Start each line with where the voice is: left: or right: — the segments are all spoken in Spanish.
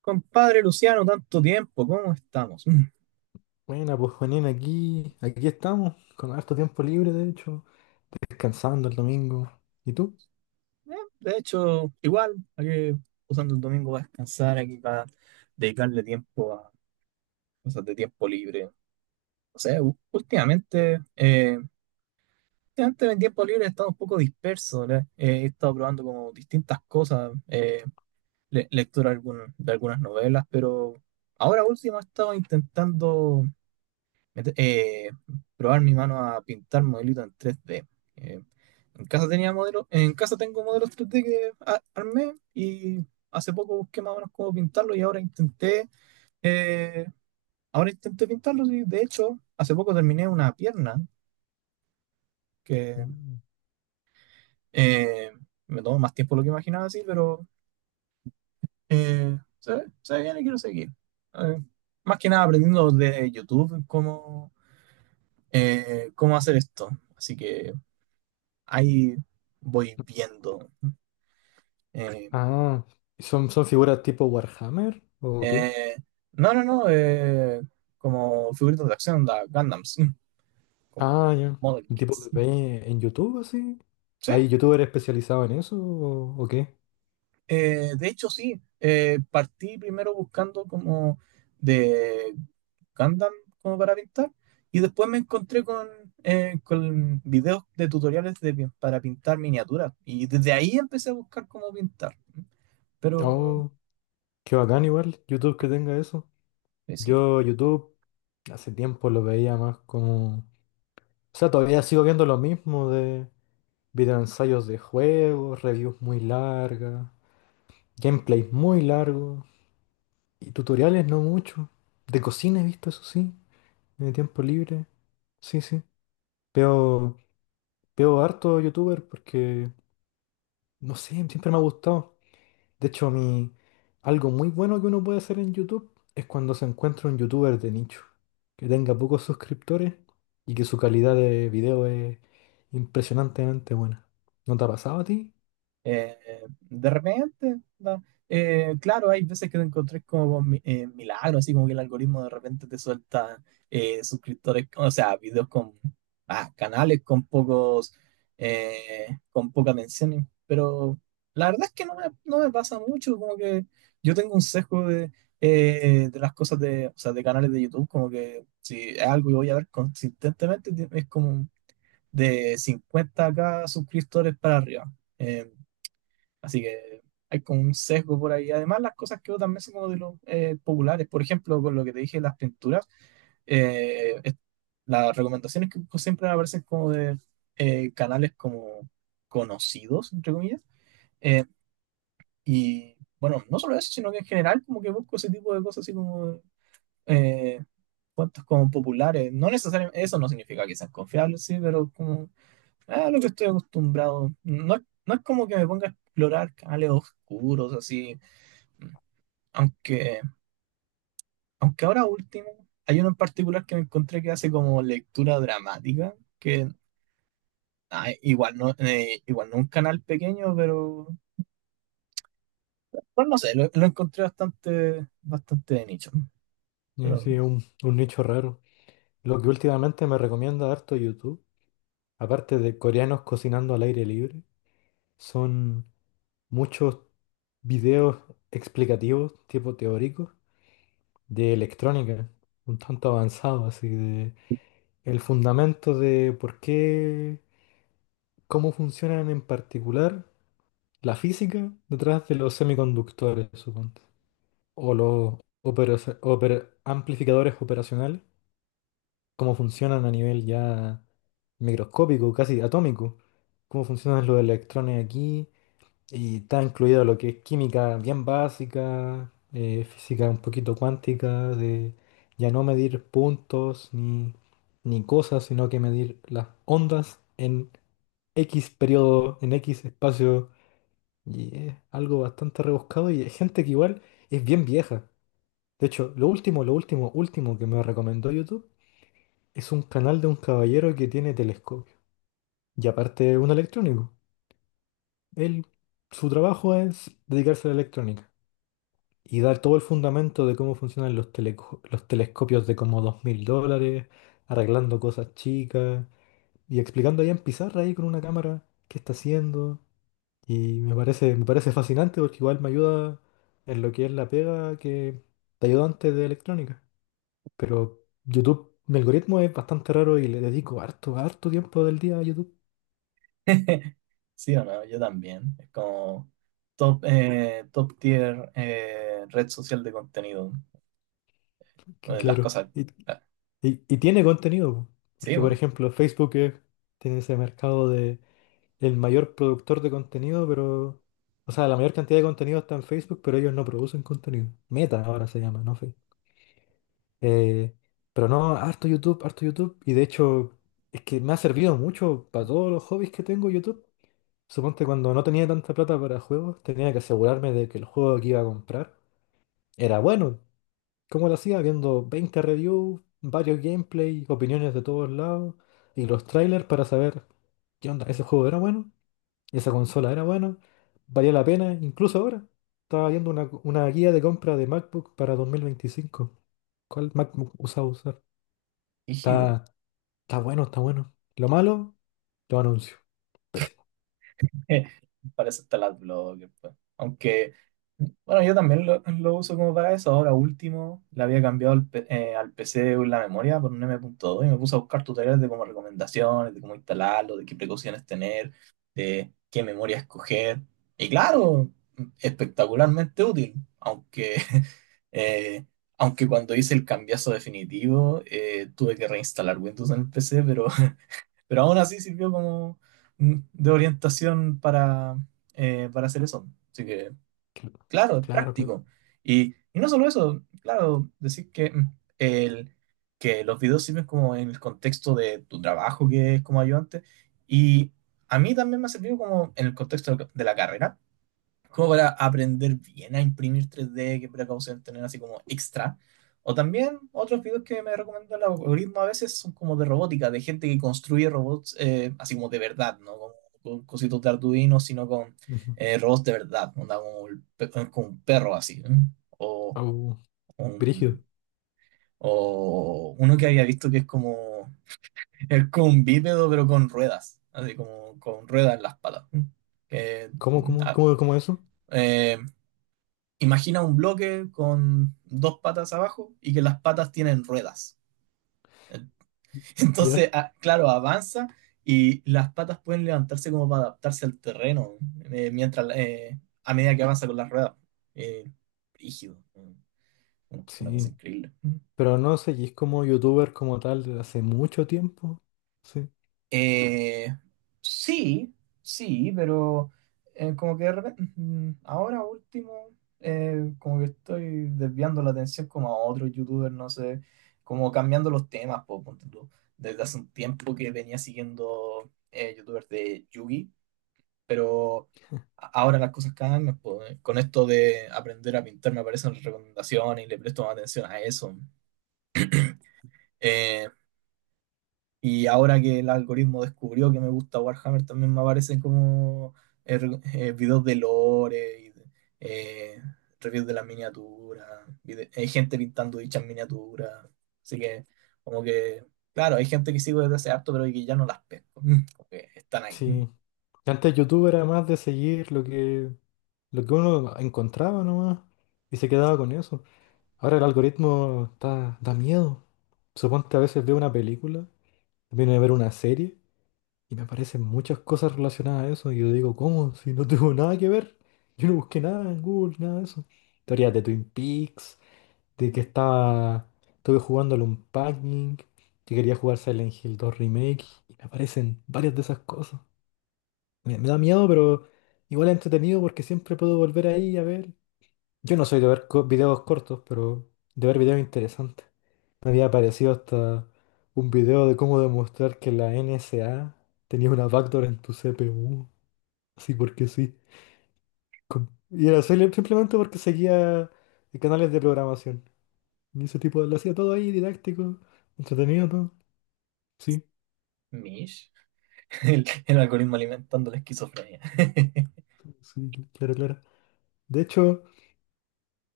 right: Compadre Luciano, tanto tiempo, ¿cómo estamos?
left: Buena pues Juanín, aquí estamos, con harto tiempo libre, de hecho, descansando el domingo. ¿Y tú?
right: Eh, de hecho, igual, hay que usando el domingo para descansar, aquí para dedicarle tiempo a cosas de tiempo libre. O sea, últimamente, últimamente en el tiempo libre he estado un poco disperso, ¿verdad? He estado probando como distintas cosas, lectura de, de algunas novelas, pero ahora último he estado intentando mete- eh, probar mi mano a pintar modelitos en 3D. Eh, en casa tenía modelos, en casa tengo modelos 3D que armé, y hace poco busqué más o menos cómo pintarlos y ahora intenté, eh, ahora intenté pintarlos, y de hecho hace poco terminé una pierna que
left: Mm.
right: eh, me tomó más tiempo de lo que imaginaba así, pero se ve bien y quiero seguir. Eh, Más que nada aprendiendo de YouTube cómo, cómo hacer esto. Así que ahí voy viendo. Eh,
left: Ah, ¿son figuras tipo Warhammer o qué?
right: eh, no, no, no, como figuritas de acción, da Gundams, como
left: Ah, ya.
right: model
left: ¿Tipo que
right: kits.
left: veis en YouTube así?
right: Sí,
left: ¿Hay youtuber especializado en eso o qué?
right: de hecho sí, partí primero buscando como de Gundam como para pintar y después me encontré con videos de tutoriales de para pintar miniaturas, y desde ahí empecé a buscar cómo pintar. Pero
left: Oh, qué bacán igual, YouTube que tenga eso.
right: sí.
left: Yo YouTube hace tiempo lo veía más como... O sea, todavía sigo viendo lo mismo de videoensayos de juegos, reviews muy largas. Gameplay muy largo. Y tutoriales no mucho. De cocina he visto, eso sí. En el tiempo libre. Sí, sí. Veo, veo harto youtuber porque, no sé, siempre me ha gustado. De hecho, algo muy bueno que uno puede hacer en YouTube es cuando se encuentra un youtuber de nicho, que tenga pocos suscriptores y que su calidad de video es impresionantemente buena. ¿No te ha pasado a ti?
right: Eh, de repente, ¿no? Claro, hay veces que te encontrás como con milagros, así como que el algoritmo de repente te suelta suscriptores, o sea, videos con canales con pocos, con pocas menciones, pero la verdad es que no me pasa mucho, como que yo tengo un sesgo de las cosas de, o sea, de canales de YouTube, como que si es algo que voy a ver consistentemente, es como de 50K suscriptores para arriba. eh, Así que hay como un sesgo por ahí. Además, las cosas que también son como de los populares. Por ejemplo, con lo que te dije, las pinturas, eh, es- las recomendaciones que busco siempre me aparecen como de canales como conocidos, entre comillas. Eh, y bueno, no solo eso, sino que en general como que busco ese tipo de cosas así como eh, cuentos como populares. No necesariamente, eso no significa que sean confiables, sí, pero como lo que estoy acostumbrado. No, no es como que me ponga a explorar canales oscuros, así. Aunque, aunque ahora último, hay uno en particular que me encontré que hace como lectura dramática, que igual no un canal pequeño, pero pues no sé, lo encontré bastante, bastante de nicho. Pero
left: Sí, un nicho raro. Lo que últimamente me recomienda harto YouTube, aparte de coreanos cocinando al aire libre, son muchos videos explicativos, tipo teóricos, de electrónica, un tanto avanzado, así de el fundamento de por qué, cómo funcionan en particular la física detrás de los semiconductores, suponte, o los amplificadores operacionales, cómo funcionan a nivel ya microscópico, casi atómico, cómo funcionan los electrones aquí. Y está incluido lo que es química bien básica, física un poquito cuántica, de ya no medir puntos ni cosas, sino que medir las ondas en X periodo, en X espacio. Y es algo bastante rebuscado y es gente que igual es bien vieja. De hecho, último que me recomendó YouTube es un canal de un caballero que tiene telescopio. Y aparte un electrónico. Él, su trabajo es dedicarse a la electrónica, y dar todo el fundamento de cómo funcionan los los telescopios de como $2000, arreglando cosas chicas y explicando ahí en pizarra ahí con una cámara qué está haciendo. Y me parece fascinante porque igual me ayuda en lo que es la pega, que te ayuda antes de electrónica. Pero YouTube, mi algoritmo es bastante raro y le dedico harto tiempo del día a YouTube.
right: sí o no, yo también. Es como top, top tier red social de contenido.
left: Que
right: Eh, Las
left: claro,
right: cosas. ah,
left: y tiene contenido, po.
right: Sí,
left: Porque por
right: bueno,
left: ejemplo tiene ese mercado, el mayor productor de contenido, pero... O sea, la mayor cantidad de contenido está en Facebook, pero ellos no producen contenido. Meta ahora se llama, no Facebook. Eh, pero no, harto YouTube, harto YouTube. Y de hecho, es que me ha servido mucho para todos los hobbies que tengo YouTube. Suponte cuando no tenía tanta plata para juegos, tenía que asegurarme de que el juego que iba a comprar era bueno. ¿Cómo lo hacía? Viendo 20 reviews, varios gameplays, opiniones de todos lados y los trailers para saber qué onda, ese juego era bueno. Y esa consola era buena, valía la pena, incluso ahora. Estaba viendo una guía de compra de MacBook para 2025. ¿Cuál MacBook usaba usar?
right: rígido.
left: Está, está bueno, está bueno. Lo malo, lo anuncio. Pésimo.
right: Para eso está el adblocker, pues. Aunque, bueno, yo también lo uso como para eso. Ahora último, le había cambiado al PC la memoria por un M.2, y me puse a buscar tutoriales de como recomendaciones, de cómo instalarlo, de qué precauciones tener, de qué memoria escoger. Y claro, espectacularmente útil, aunque eh, aunque cuando hice el cambiazo definitivo, tuve que reinstalar Windows en el PC, pero aún así sirvió como de orientación para hacer eso. Así que,
left: Cl-
right: claro, es
left: Claro, claro.
right: práctico. Y no solo eso, claro, decir que, que los videos sirven como en el contexto de tu trabajo, que es como ayudante. Y a mí también me ha servido como en el contexto de la carrera como para aprender bien a imprimir 3D, qué precaución tener así como extra. O también otros videos que me recomienda el algoritmo a veces son como de robótica, de gente que construye robots así como de verdad, ¿no? Con cositos de Arduino, sino con
left: Ujú.
right: robots de verdad, ¿no? Onda como, el como un perro así, ¿eh? O,
left: Au,
right: un-
left: brígido.
right: o uno que había visto que es como un bípedo pero con ruedas, así como con ruedas en las patas, ¿eh? Que,
left: ¿Cómo, cómo,
right: ah,
left: cómo, cómo eso?
right: eh, Imagina un bloque con dos patas abajo y que las patas tienen ruedas. Entonces,
left: Ya.
right: claro, avanza y las patas pueden levantarse como para adaptarse al terreno mientras a medida que avanza con las ruedas. Eh, Rígido, una cosa
left: Sí.
right: increíble.
left: Pero no seguís como youtuber como tal desde hace mucho tiempo. Sí.
right: Eh, sí, sí, pero como que de repente, ahora último, como que estoy desviando la atención como a otros youtubers, no sé, como cambiando los temas, po, ponte tú. Desde hace un tiempo que venía siguiendo youtubers de Yugi, pero ahora las cosas cambian, po. Con esto de aprender a pintar me aparecen recomendaciones y le presto más atención a eso. Eh, y ahora que el algoritmo descubrió que me gusta Warhammer, también me aparecen como videos de lore, y eh, reviews de las miniaturas, hay gente pintando dichas miniaturas. Así que, como que, claro, hay gente que sigo desde hace harto, pero que ya no las pesco. Como que están ahí.
left: Sí. Antes youtuber era más de seguir lo que uno encontraba nomás y se quedaba con eso. Ahora el algoritmo da miedo. Suponte a veces veo una película, viene a ver una serie y me aparecen muchas cosas relacionadas a eso y yo digo, ¿cómo? Si no tengo nada que ver. Yo no busqué nada en Google, nada de eso. Teorías de Twin Peaks, de que estaba, estuve jugando al Unpacking, que quería jugar Silent Hill 2 Remake, y me aparecen varias de esas cosas. Me da miedo, pero igual es entretenido porque siempre puedo volver ahí a ver. Yo no soy de ver videos cortos, pero de ver videos interesantes. Me había aparecido hasta un video de cómo demostrar que la NSA tenía una backdoor en tu CPU. Así porque sí. Simplemente porque seguía canales de programación. Y ese tipo lo hacía todo ahí, didáctico, entretenido, todo. Sí,
right: Mish. El algoritmo alimentando la esquizofrenia.
left: sí, sí, claro, claro. De hecho,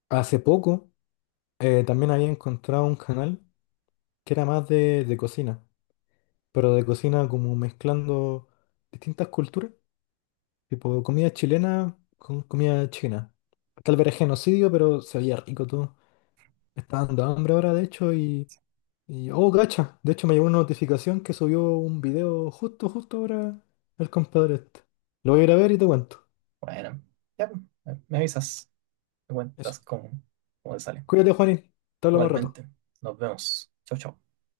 left: hace poco también había encontrado un canal que era más de cocina, pero de cocina como mezclando distintas culturas. Tipo, comida chilena con comida china. Tal vez era genocidio, pero se veía rico todo. Me está dando hambre ahora, de hecho, Oh, gacha. De hecho, me llegó una notificación que subió un video justo ahora el compadre este. Lo voy a ir a ver y te cuento.
right: Bueno, ya, pues, me avisas, me
left: Eso.
right: cuentas cómo, cómo te sale.
left: Cuídate, Juanín. Te hablo más rato.
right: Igualmente, nos vemos. Chau, chau.